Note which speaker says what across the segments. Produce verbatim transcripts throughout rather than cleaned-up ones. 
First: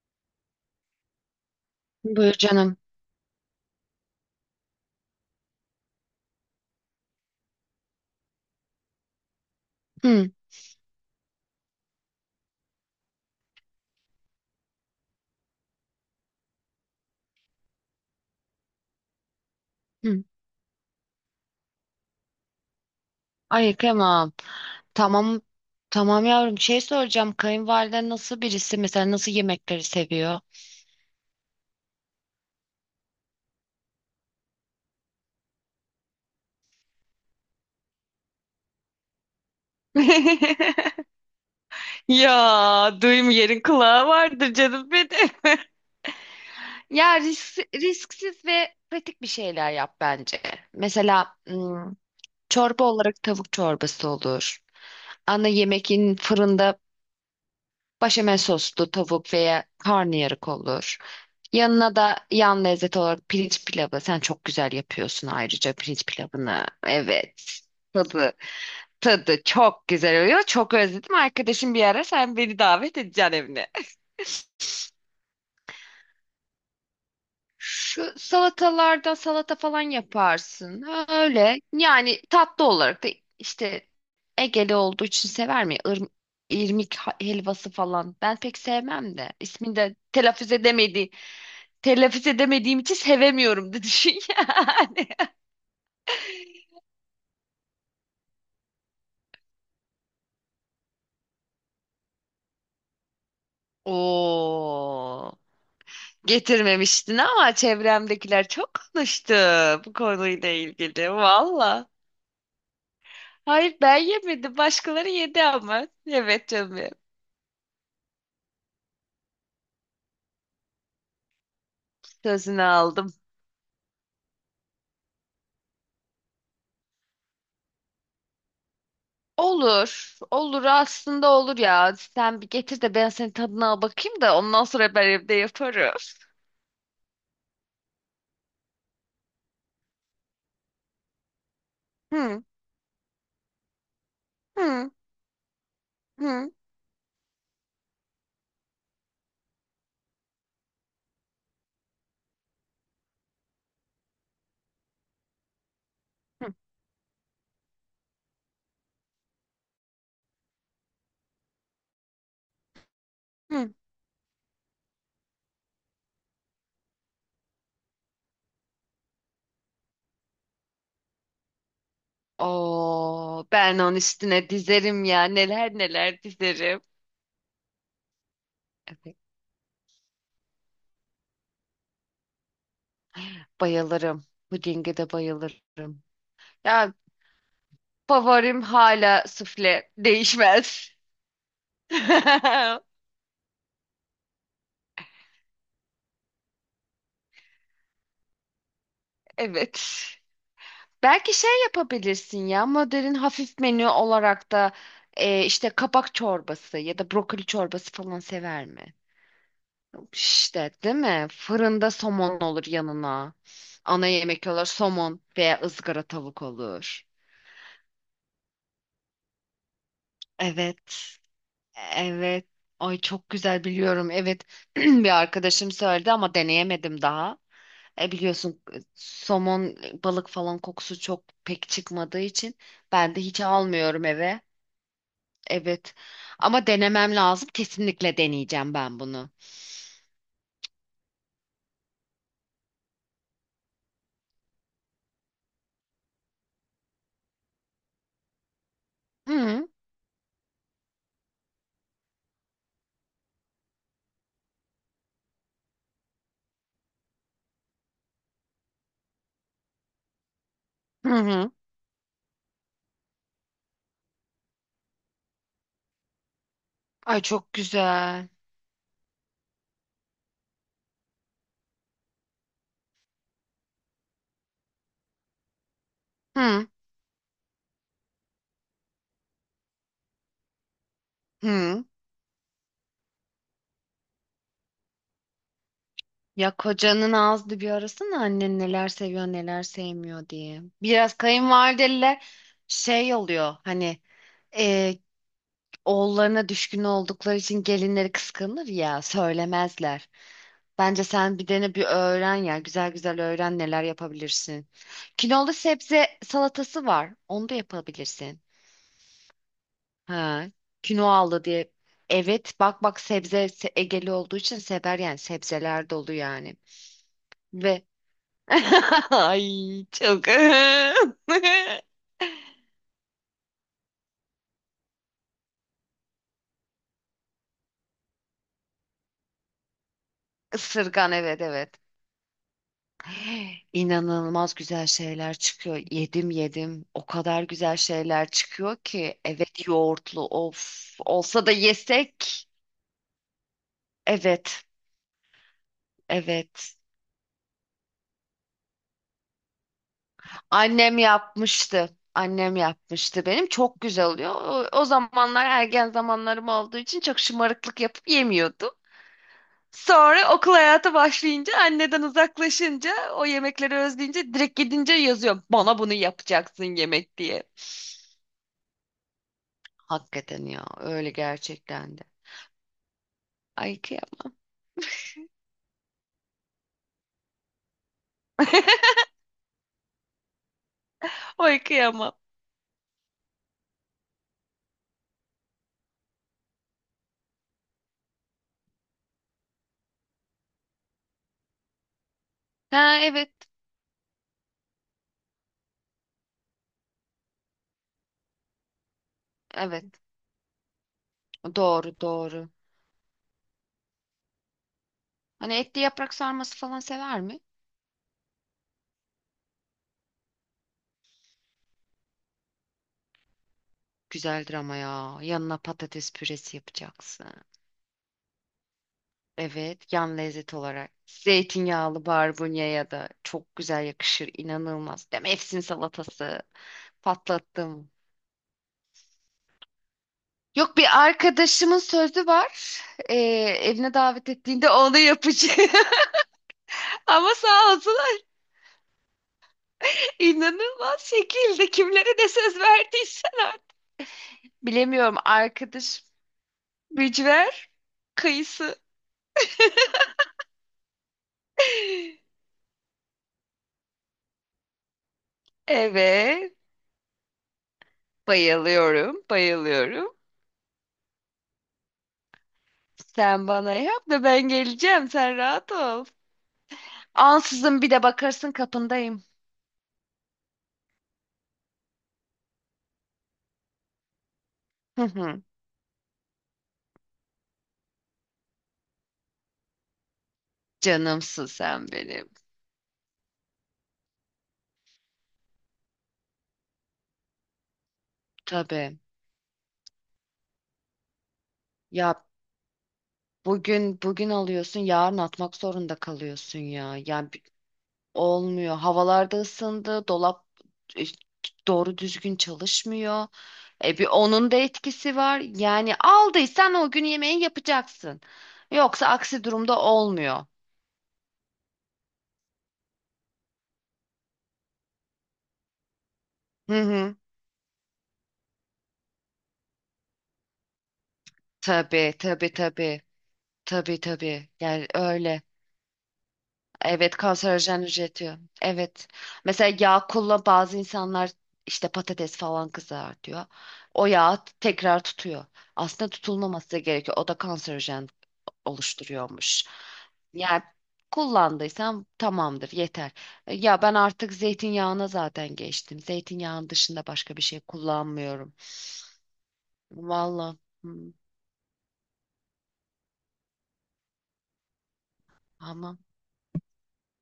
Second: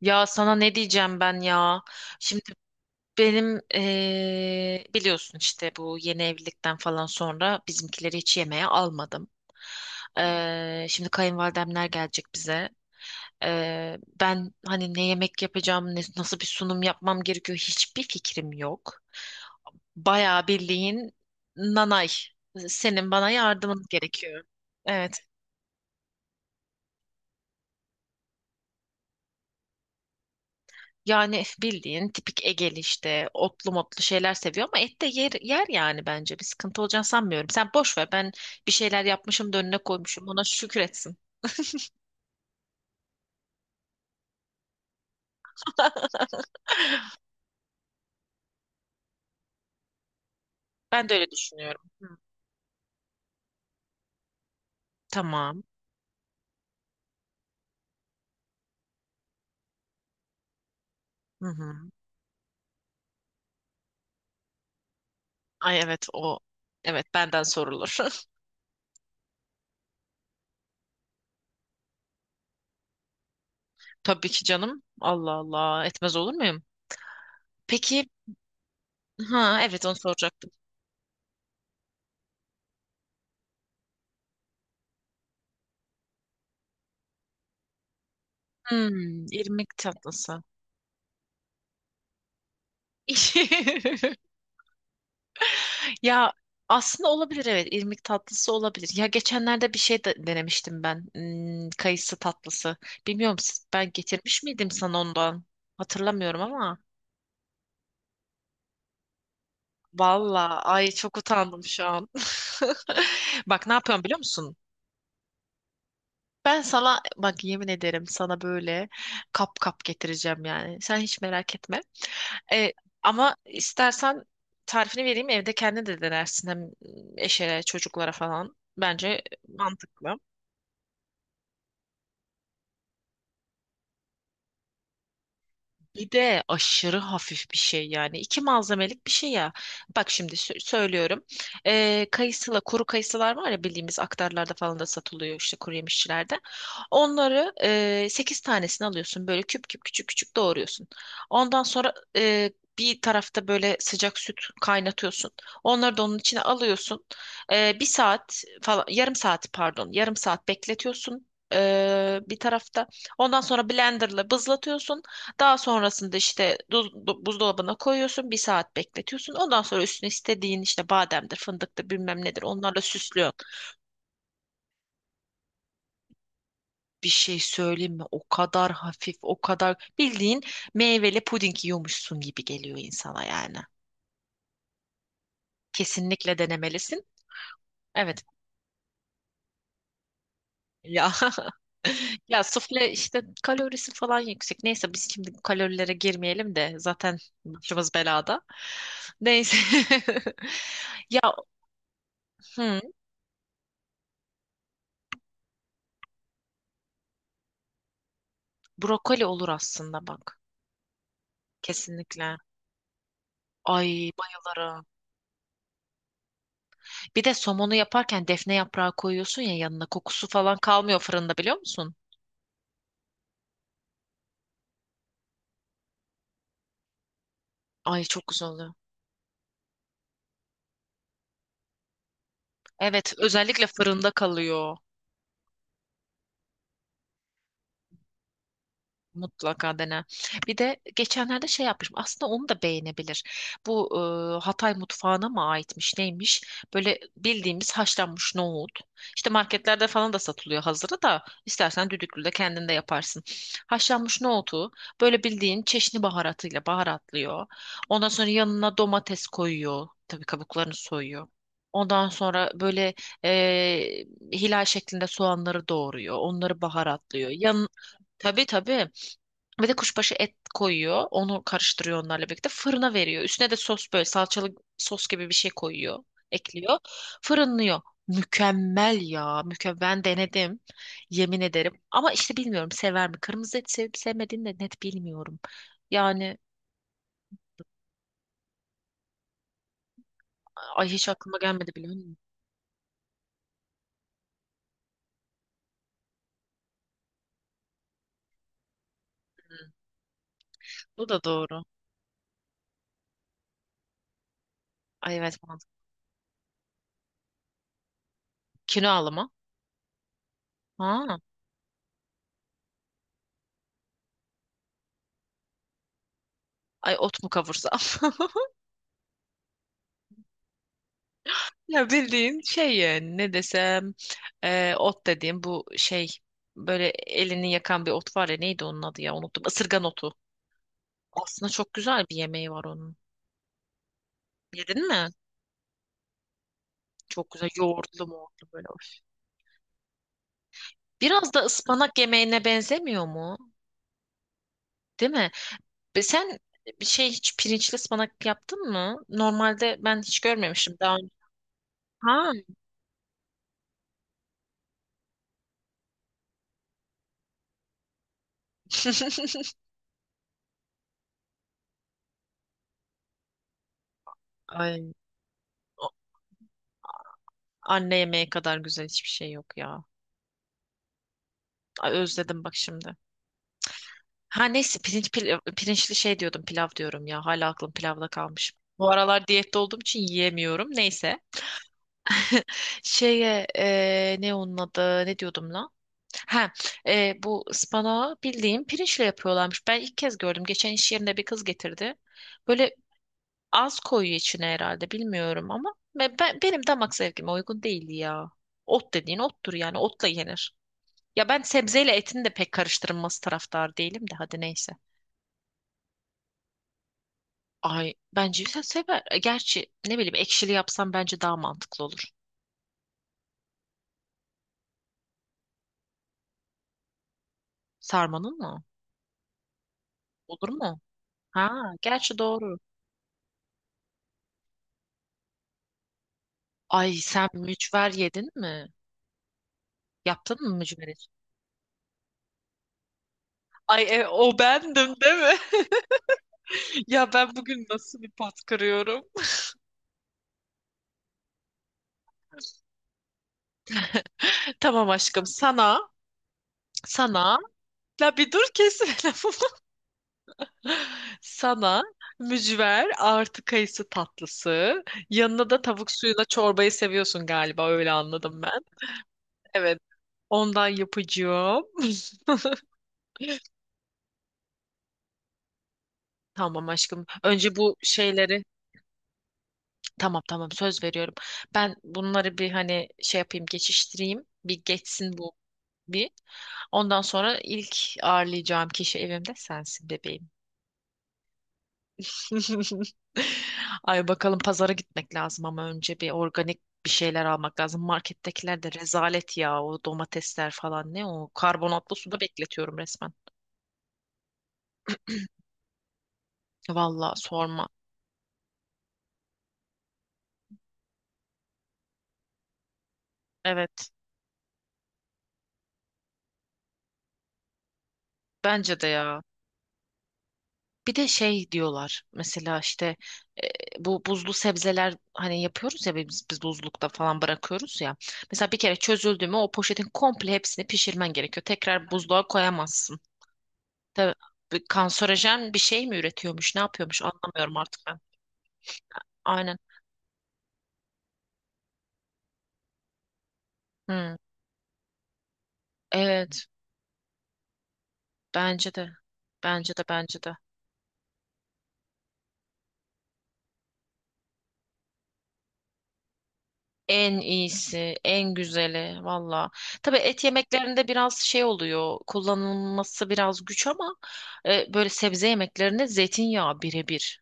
Speaker 1: Ya sana ne diyeceğim ben ya?
Speaker 2: Buyur
Speaker 1: Şimdi
Speaker 2: canım.
Speaker 1: benim eee, biliyorsun işte bu yeni evlilikten falan sonra bizimkileri hiç yemeğe almadım.
Speaker 2: Hı,
Speaker 1: Eee, şimdi kayınvalidemler gelecek bize. Eee, ben hani ne yemek yapacağım, ne- nasıl bir sunum yapmam gerekiyor hiçbir fikrim yok.
Speaker 2: hı.
Speaker 1: Bayağı bildiğin nanay. Senin bana
Speaker 2: Ay
Speaker 1: yardımın
Speaker 2: kıyamam.
Speaker 1: gerekiyor. Evet.
Speaker 2: Tamam. Tamam yavrum. Şey soracağım. Kayınvaliden nasıl birisi? Mesela nasıl yemekleri seviyor?
Speaker 1: Yani bildiğin tipik Egeli işte otlu motlu şeyler seviyor ama et de yer, yer yani bence bir sıkıntı olacağını sanmıyorum. Sen boş ver, ben bir şeyler yapmışım da önüne koymuşum, ona şükür etsin.
Speaker 2: Ya duyum yerin kulağı vardır canım benim. Ya risk, risksiz ve pratik bir şeyler yap bence.
Speaker 1: Ben de öyle
Speaker 2: Mesela
Speaker 1: düşünüyorum.
Speaker 2: ım,
Speaker 1: Hı.
Speaker 2: çorba olarak tavuk çorbası olur. Ana
Speaker 1: Tamam.
Speaker 2: yemekin fırında Başamel soslu tavuk veya karnıyarık olur.
Speaker 1: Hı hı.
Speaker 2: Yanına da yan lezzet olarak pirinç pilavı. Sen çok güzel yapıyorsun ayrıca
Speaker 1: Ay evet,
Speaker 2: pirinç
Speaker 1: o
Speaker 2: pilavını.
Speaker 1: evet benden
Speaker 2: Evet.
Speaker 1: sorulur.
Speaker 2: Tadı, tadı çok güzel oluyor. Çok özledim. Arkadaşım bir ara sen beni davet edeceksin evine.
Speaker 1: Tabii ki canım, Allah Allah, etmez olur muyum? Peki,
Speaker 2: Şu salatalardan salata
Speaker 1: ha
Speaker 2: falan
Speaker 1: evet, onu soracaktım.
Speaker 2: yaparsın. Ha, öyle. Yani tatlı olarak da işte Egeli olduğu için sever mi? Ir- irmik ha- helvası falan. Ben pek sevmem
Speaker 1: Hmm,
Speaker 2: de.
Speaker 1: irmik
Speaker 2: İsmini de
Speaker 1: tatlısı.
Speaker 2: telaffuz edemedi. Telaffuz edemediğim için sevemiyorum da düşün yani.
Speaker 1: Ya aslında olabilir, evet irmik tatlısı olabilir. Ya geçenlerde bir şey de denemiştim ben. Hmm, kayısı tatlısı. Bilmiyorum, s- ben getirmiş miydim sana
Speaker 2: Oo.
Speaker 1: ondan? Hatırlamıyorum ama.
Speaker 2: Getirmemiştin ama çevremdekiler çok konuştu bu konuyla
Speaker 1: Valla ay,
Speaker 2: ilgili.
Speaker 1: çok utandım şu
Speaker 2: Valla.
Speaker 1: an. Bak ne
Speaker 2: Hayır ben
Speaker 1: yapıyorum biliyor musun?
Speaker 2: yemedim. Başkaları yedi ama. Evet
Speaker 1: Ben
Speaker 2: canım.
Speaker 1: sana bak, yemin ederim sana böyle kap kap getireceğim yani. Sen hiç merak etme.
Speaker 2: Sözünü
Speaker 1: E,
Speaker 2: aldım.
Speaker 1: Ama istersen tarifini vereyim, evde kendin de denersin hem eşe çocuklara falan. Bence mantıklı.
Speaker 2: Olur. Olur aslında olur ya. Sen bir getir de ben senin tadına al bakayım da ondan sonra ben evde yaparım.
Speaker 1: Bir de aşırı hafif bir şey yani. İki malzemelik bir şey ya. Bak şimdi sö- söylüyorum. Ee,
Speaker 2: Hı
Speaker 1: kayısıla, kuru kayısılar var ya, bildiğimiz aktarlarda falan da
Speaker 2: hı,
Speaker 1: satılıyor, işte kuru yemişçilerde.
Speaker 2: hı
Speaker 1: Onları e, sekiz tanesini alıyorsun. Böyle küp küp küçük küçük doğruyorsun. Ondan sonra e, bir tarafta böyle sıcak süt kaynatıyorsun. Onları da onun içine
Speaker 2: hı,
Speaker 1: alıyorsun. E, bir saat falan, yarım saat pardon, yarım saat bekletiyorsun. E, bir tarafta. Ondan sonra
Speaker 2: hı.
Speaker 1: blenderla bızlatıyorsun. Daha sonrasında işte duz- du- buzdolabına koyuyorsun, bir saat bekletiyorsun. Ondan sonra üstüne istediğin işte bademdir, fındıktır, bilmem nedir, onlarla süslüyorsun.
Speaker 2: Oo, ben onun üstüne dizerim ya. Neler neler dizerim.
Speaker 1: Bir şey söyleyeyim mi? O kadar hafif,
Speaker 2: Evet,
Speaker 1: o kadar bildiğin meyveli puding yiyormuşsun gibi geliyor insana yani.
Speaker 2: bayılırım. Pudinge de bayılırım.
Speaker 1: Kesinlikle
Speaker 2: Ya
Speaker 1: denemelisin. Evet.
Speaker 2: favorim hala sufle değişmez.
Speaker 1: Ya ya sufle işte kalorisi falan yüksek. Neyse, biz şimdi bu kalorilere girmeyelim de zaten başımız belada. Neyse.
Speaker 2: Evet.
Speaker 1: Ya
Speaker 2: Belki şey yapabilirsin ya
Speaker 1: hı.
Speaker 2: modern hafif menü olarak da e, işte kabak çorbası ya da brokoli çorbası falan sever mi?
Speaker 1: Brokoli olur aslında bak.
Speaker 2: İşte değil mi? Fırında
Speaker 1: Kesinlikle.
Speaker 2: somon olur yanına. Ana
Speaker 1: Ay
Speaker 2: yemek olur
Speaker 1: bayılırım.
Speaker 2: somon veya ızgara tavuk olur.
Speaker 1: Bir de somonu yaparken defne yaprağı koyuyorsun ya yanına, kokusu falan kalmıyor
Speaker 2: Evet.
Speaker 1: fırında, biliyor musun?
Speaker 2: Evet. Ay çok güzel biliyorum. Evet. Bir arkadaşım söyledi ama deneyemedim daha.
Speaker 1: Ay
Speaker 2: E
Speaker 1: çok güzel
Speaker 2: biliyorsun,
Speaker 1: oluyor.
Speaker 2: e, somon, e, balık falan kokusu çok pek çıkmadığı için
Speaker 1: Evet,
Speaker 2: ben de hiç
Speaker 1: özellikle
Speaker 2: almıyorum
Speaker 1: fırında
Speaker 2: eve.
Speaker 1: kalıyor.
Speaker 2: Evet. Ama denemem lazım. Kesinlikle deneyeceğim ben bunu.
Speaker 1: Mutlaka dene. Bir de geçenlerde şey yapmışım. Aslında onu da beğenebilir. Bu e, Hatay mutfağına mı aitmiş neymiş? Böyle bildiğimiz haşlanmış nohut. İşte
Speaker 2: Hı
Speaker 1: marketlerde falan da satılıyor hazırı da. İstersen düdüklü de kendin de yaparsın. Haşlanmış nohutu böyle bildiğin çeşni baharatıyla baharatlıyor. Ondan sonra yanına domates koyuyor. Tabii kabuklarını
Speaker 2: hı,
Speaker 1: soyuyor.
Speaker 2: hı.
Speaker 1: Ondan sonra böyle e, hilal şeklinde soğanları doğruyor. Onları
Speaker 2: Ay
Speaker 1: baharatlıyor.
Speaker 2: çok
Speaker 1: Yan,
Speaker 2: güzel.
Speaker 1: tabii tabii ve de kuşbaşı et koyuyor. Onu karıştırıyor onlarla birlikte. Fırına veriyor. Üstüne de sos, böyle salçalı sos gibi bir şey koyuyor.
Speaker 2: Hı
Speaker 1: Ekliyor. Fırınlıyor. Mükemmel ya. Mükemmel. Ben denedim. Yemin ederim.
Speaker 2: hı.
Speaker 1: Ama işte bilmiyorum sever mi? Kırmızı et sevip sevmediğini de net bilmiyorum. Yani
Speaker 2: Ya kocanın ağzını bir arasana annen neler seviyor neler sevmiyor diye.
Speaker 1: ay, hiç
Speaker 2: Biraz
Speaker 1: aklıma gelmedi biliyor musun?
Speaker 2: kayınvalideler şey oluyor hani e, oğullarına düşkün oldukları için gelinleri kıskanır ya söylemezler. Bence
Speaker 1: Bu da
Speaker 2: sen bir
Speaker 1: doğru.
Speaker 2: dene bir öğren ya güzel güzel öğren neler yapabilirsin.
Speaker 1: Ay evet,
Speaker 2: Kinolu
Speaker 1: mantıklı.
Speaker 2: sebze salatası var onu da yapabilirsin.
Speaker 1: Kinoalı mı?
Speaker 2: Ha,
Speaker 1: Ha.
Speaker 2: aldı diye. Evet bak bak sebze se- Egeli olduğu için sever yani sebzeler dolu yani.
Speaker 1: Ay ot mu kavursam?
Speaker 2: Ve ay çok
Speaker 1: Ya bildiğin şey yani, ne desem, e, ot dediğim bu şey, böyle elini yakan bir ot var ya, neydi onun adı ya, unuttum. Isırgan otu.
Speaker 2: ısırgan, evet
Speaker 1: Aslında
Speaker 2: evet.
Speaker 1: çok güzel bir yemeği var onun.
Speaker 2: İnanılmaz güzel
Speaker 1: Yedin mi?
Speaker 2: şeyler çıkıyor. Yedim yedim. O
Speaker 1: Çok
Speaker 2: kadar
Speaker 1: güzel
Speaker 2: güzel
Speaker 1: yoğurtlu
Speaker 2: şeyler
Speaker 1: moğurtlu böyle.
Speaker 2: çıkıyor
Speaker 1: Of.
Speaker 2: ki. Evet yoğurtlu of
Speaker 1: Biraz da
Speaker 2: olsa da
Speaker 1: ıspanak yemeğine
Speaker 2: yesek.
Speaker 1: benzemiyor mu?
Speaker 2: Evet
Speaker 1: Değil mi? Ve sen
Speaker 2: evet.
Speaker 1: bir şey, hiç pirinçli ıspanak yaptın mı? Normalde ben hiç görmemiştim daha
Speaker 2: Annem
Speaker 1: önce.
Speaker 2: yapmıştı.
Speaker 1: Ha.
Speaker 2: Annem yapmıştı benim. Çok güzel oluyor. O, o zamanlar ergen zamanlarım olduğu için çok şımarıklık yapıp yemiyordum. Sonra okul hayatı başlayınca anneden uzaklaşınca o yemekleri özleyince direkt
Speaker 1: Ay,
Speaker 2: gidince yazıyor. Bana bunu
Speaker 1: o-
Speaker 2: yapacaksın yemek diye.
Speaker 1: anne yemeği kadar güzel hiçbir şey yok ya.
Speaker 2: Hakikaten ya öyle
Speaker 1: Ay,
Speaker 2: gerçekten de.
Speaker 1: özledim bak şimdi.
Speaker 2: Ay kıyamam.
Speaker 1: Ha neyse, pirinç pil- pirinçli şey diyordum, pilav diyorum ya, hala aklım pilavda kalmış. Bu aralar diyette olduğum için yiyemiyorum. Neyse.
Speaker 2: Ay kıyamam.
Speaker 1: Şeye e, ne onun adı, ne diyordum lan? Ha e, bu ıspanağı bildiğim pirinçle yapıyorlarmış. Ben ilk kez gördüm. Geçen iş yerinde bir kız getirdi. Böyle
Speaker 2: Ha evet.
Speaker 1: az koyuyor içine herhalde, bilmiyorum ama ve ben, benim damak zevkime uygun değildi ya. Ot dediğin ottur yani,
Speaker 2: Evet.
Speaker 1: otla yenir. Ya ben sebzeyle
Speaker 2: Doğru
Speaker 1: etin de
Speaker 2: doğru.
Speaker 1: pek karıştırılması taraftar değilim de, hadi neyse.
Speaker 2: Hani etli yaprak sarması falan sever mi?
Speaker 1: Ay bence sen sever. E, Gerçi ne bileyim, ekşili yapsam bence daha mantıklı olur.
Speaker 2: Güzeldir ama ya. Yanına patates püresi yapacaksın.
Speaker 1: Sarmanın mı?
Speaker 2: Evet, yan
Speaker 1: Olur
Speaker 2: lezzet
Speaker 1: mu?
Speaker 2: olarak.
Speaker 1: Ha,
Speaker 2: Zeytinyağlı
Speaker 1: gerçi doğru.
Speaker 2: barbunya ya da çok güzel yakışır. İnanılmaz. Değil mi? Efsin salatası.
Speaker 1: Ay sen mücver
Speaker 2: Patlattım.
Speaker 1: yedin mi? Yaptın mı
Speaker 2: Yok
Speaker 1: mücveri?
Speaker 2: bir arkadaşımın sözü var. Ee,
Speaker 1: Ay
Speaker 2: Evine
Speaker 1: e,
Speaker 2: davet
Speaker 1: o
Speaker 2: ettiğinde
Speaker 1: bendim
Speaker 2: onu
Speaker 1: değil mi?
Speaker 2: yapacağım.
Speaker 1: Ya
Speaker 2: Ama
Speaker 1: ben bugün
Speaker 2: sağ
Speaker 1: nasıl bir
Speaker 2: olsunlar.
Speaker 1: pot kırıyorum?
Speaker 2: İnanılmaz şekilde kimlere de söz verdiysen artık.
Speaker 1: Tamam
Speaker 2: Bilemiyorum
Speaker 1: aşkım, sana,
Speaker 2: arkadaş,
Speaker 1: sana.
Speaker 2: mücver,
Speaker 1: La bir dur,
Speaker 2: kayısı.
Speaker 1: kesme lafımı. Sana mücver artı kayısı tatlısı. Yanına da tavuk suyuna
Speaker 2: Evet.
Speaker 1: çorbayı seviyorsun galiba, öyle anladım ben.
Speaker 2: Bayılıyorum,
Speaker 1: Evet,
Speaker 2: bayılıyorum.
Speaker 1: ondan yapacağım.
Speaker 2: Sen bana yap da ben geleceğim. Sen rahat ol.
Speaker 1: Tamam aşkım. Önce bu
Speaker 2: Ansızın bir de
Speaker 1: şeyleri,
Speaker 2: bakarsın kapındayım.
Speaker 1: tamam tamam söz veriyorum. Ben bunları bir hani şey yapayım, geçiştireyim. Bir
Speaker 2: Hı
Speaker 1: geçsin bu
Speaker 2: hı.
Speaker 1: bir. Ondan sonra ilk ağırlayacağım kişi evimde sensin bebeğim.
Speaker 2: Canımsın sen benim.
Speaker 1: Ay bakalım, pazara gitmek lazım ama önce bir organik bir şeyler almak lazım. Markettekiler de
Speaker 2: Tabii.
Speaker 1: rezalet ya, o domatesler falan, ne o, karbonatlı suda
Speaker 2: Ya
Speaker 1: bekletiyorum resmen.
Speaker 2: bugün bugün alıyorsun, yarın atmak zorunda kalıyorsun ya.
Speaker 1: Vallahi
Speaker 2: Yani bi-
Speaker 1: sorma.
Speaker 2: olmuyor. Havalarda ısındı, dolap e, doğru düzgün çalışmıyor.
Speaker 1: Evet.
Speaker 2: E bir onun da etkisi var. Yani aldıysan o gün yemeği yapacaksın.
Speaker 1: Bence de
Speaker 2: Yoksa
Speaker 1: ya.
Speaker 2: aksi durumda olmuyor.
Speaker 1: Bir de şey diyorlar mesela işte, e, bu buzlu sebzeler hani yapıyoruz ya, biz, biz
Speaker 2: Hı
Speaker 1: buzlukta
Speaker 2: hı.
Speaker 1: falan bırakıyoruz ya. Mesela bir kere çözüldü mü o poşetin komple hepsini pişirmen gerekiyor. Tekrar
Speaker 2: Tabii
Speaker 1: buzluğa
Speaker 2: tabii
Speaker 1: koyamazsın.
Speaker 2: tabii. Tabii
Speaker 1: Tabii
Speaker 2: tabii.
Speaker 1: bir
Speaker 2: Yani öyle.
Speaker 1: kanserojen bir şey mi üretiyormuş, ne yapıyormuş,
Speaker 2: Evet,
Speaker 1: anlamıyorum artık
Speaker 2: kanserojen
Speaker 1: ben.
Speaker 2: üretiyor. Evet.
Speaker 1: Aynen.
Speaker 2: Mesela yağ kullan, bazı insanlar işte patates falan kızartıyor. O
Speaker 1: Hmm.
Speaker 2: yağ tekrar tutuyor. Aslında
Speaker 1: Evet,
Speaker 2: tutulmaması gerekiyor. O da kanserojen
Speaker 1: bence de
Speaker 2: oluşturuyormuş.
Speaker 1: bence de bence de.
Speaker 2: Yani kullandıysam tamamdır yeter. E, ya ben artık zeytinyağına zaten geçtim. Zeytinyağının dışında
Speaker 1: En
Speaker 2: başka bir şey
Speaker 1: iyisi, en
Speaker 2: kullanmıyorum.
Speaker 1: güzeli valla. Tabii et
Speaker 2: Vallahi.
Speaker 1: yemeklerinde
Speaker 2: Hı,
Speaker 1: biraz şey oluyor, kullanılması biraz güç ama e, böyle sebze yemeklerinde
Speaker 2: ama
Speaker 1: zeytinyağı birebir.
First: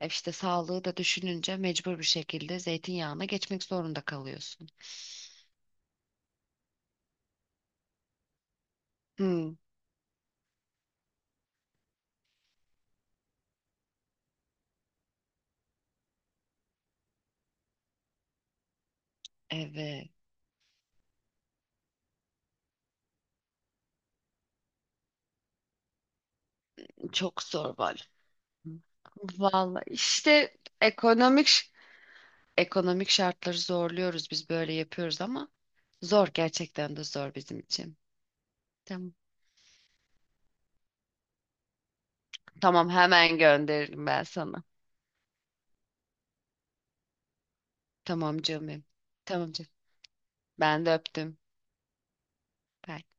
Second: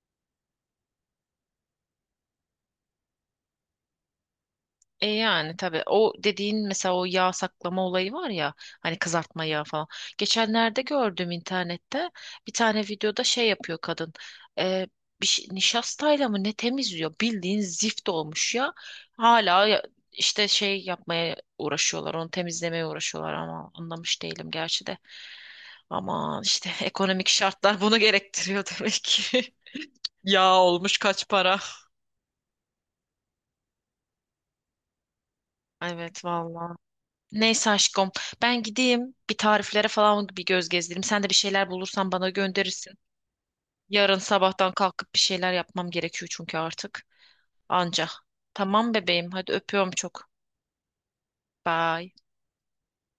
Speaker 2: E işte sağlığı da düşününce mecbur bir şekilde zeytinyağına geçmek zorunda kalıyorsun.
Speaker 1: E yani tabii, o dediğin mesela o yağ saklama olayı var ya, hani kızartma
Speaker 2: Hmm.
Speaker 1: yağı falan. Geçenlerde gördüm internette bir tane videoda şey yapıyor kadın. E, Bir şey, nişastayla mı ne temizliyor, bildiğin zift olmuş ya. Hala ya-
Speaker 2: Evet,
Speaker 1: işte şey yapmaya uğraşıyorlar, onu temizlemeye uğraşıyorlar ama anlamış değilim gerçi de. Ama işte ekonomik
Speaker 2: çok zor
Speaker 1: şartlar bunu
Speaker 2: var.
Speaker 1: gerektiriyor demek ki.
Speaker 2: Vallahi
Speaker 1: Yağ
Speaker 2: işte
Speaker 1: olmuş kaç para.
Speaker 2: ekonomik ekonomik şartları zorluyoruz biz böyle yapıyoruz ama
Speaker 1: Evet
Speaker 2: zor,
Speaker 1: vallahi.
Speaker 2: gerçekten de zor bizim
Speaker 1: Neyse
Speaker 2: için.
Speaker 1: aşkım, ben
Speaker 2: Tamam.
Speaker 1: gideyim bir tariflere falan bir göz gezdireyim. Sen de bir şeyler bulursan bana
Speaker 2: Tamam
Speaker 1: gönderirsin.
Speaker 2: hemen gönderirim
Speaker 1: Yarın
Speaker 2: ben sana.
Speaker 1: sabahtan kalkıp bir şeyler yapmam gerekiyor çünkü artık. Anca.
Speaker 2: Tamam canım. Benim.
Speaker 1: Tamam bebeğim, hadi
Speaker 2: Tamam canım.
Speaker 1: öpüyorum çok.
Speaker 2: Ben de öptüm.
Speaker 1: Bye.
Speaker 2: Bye.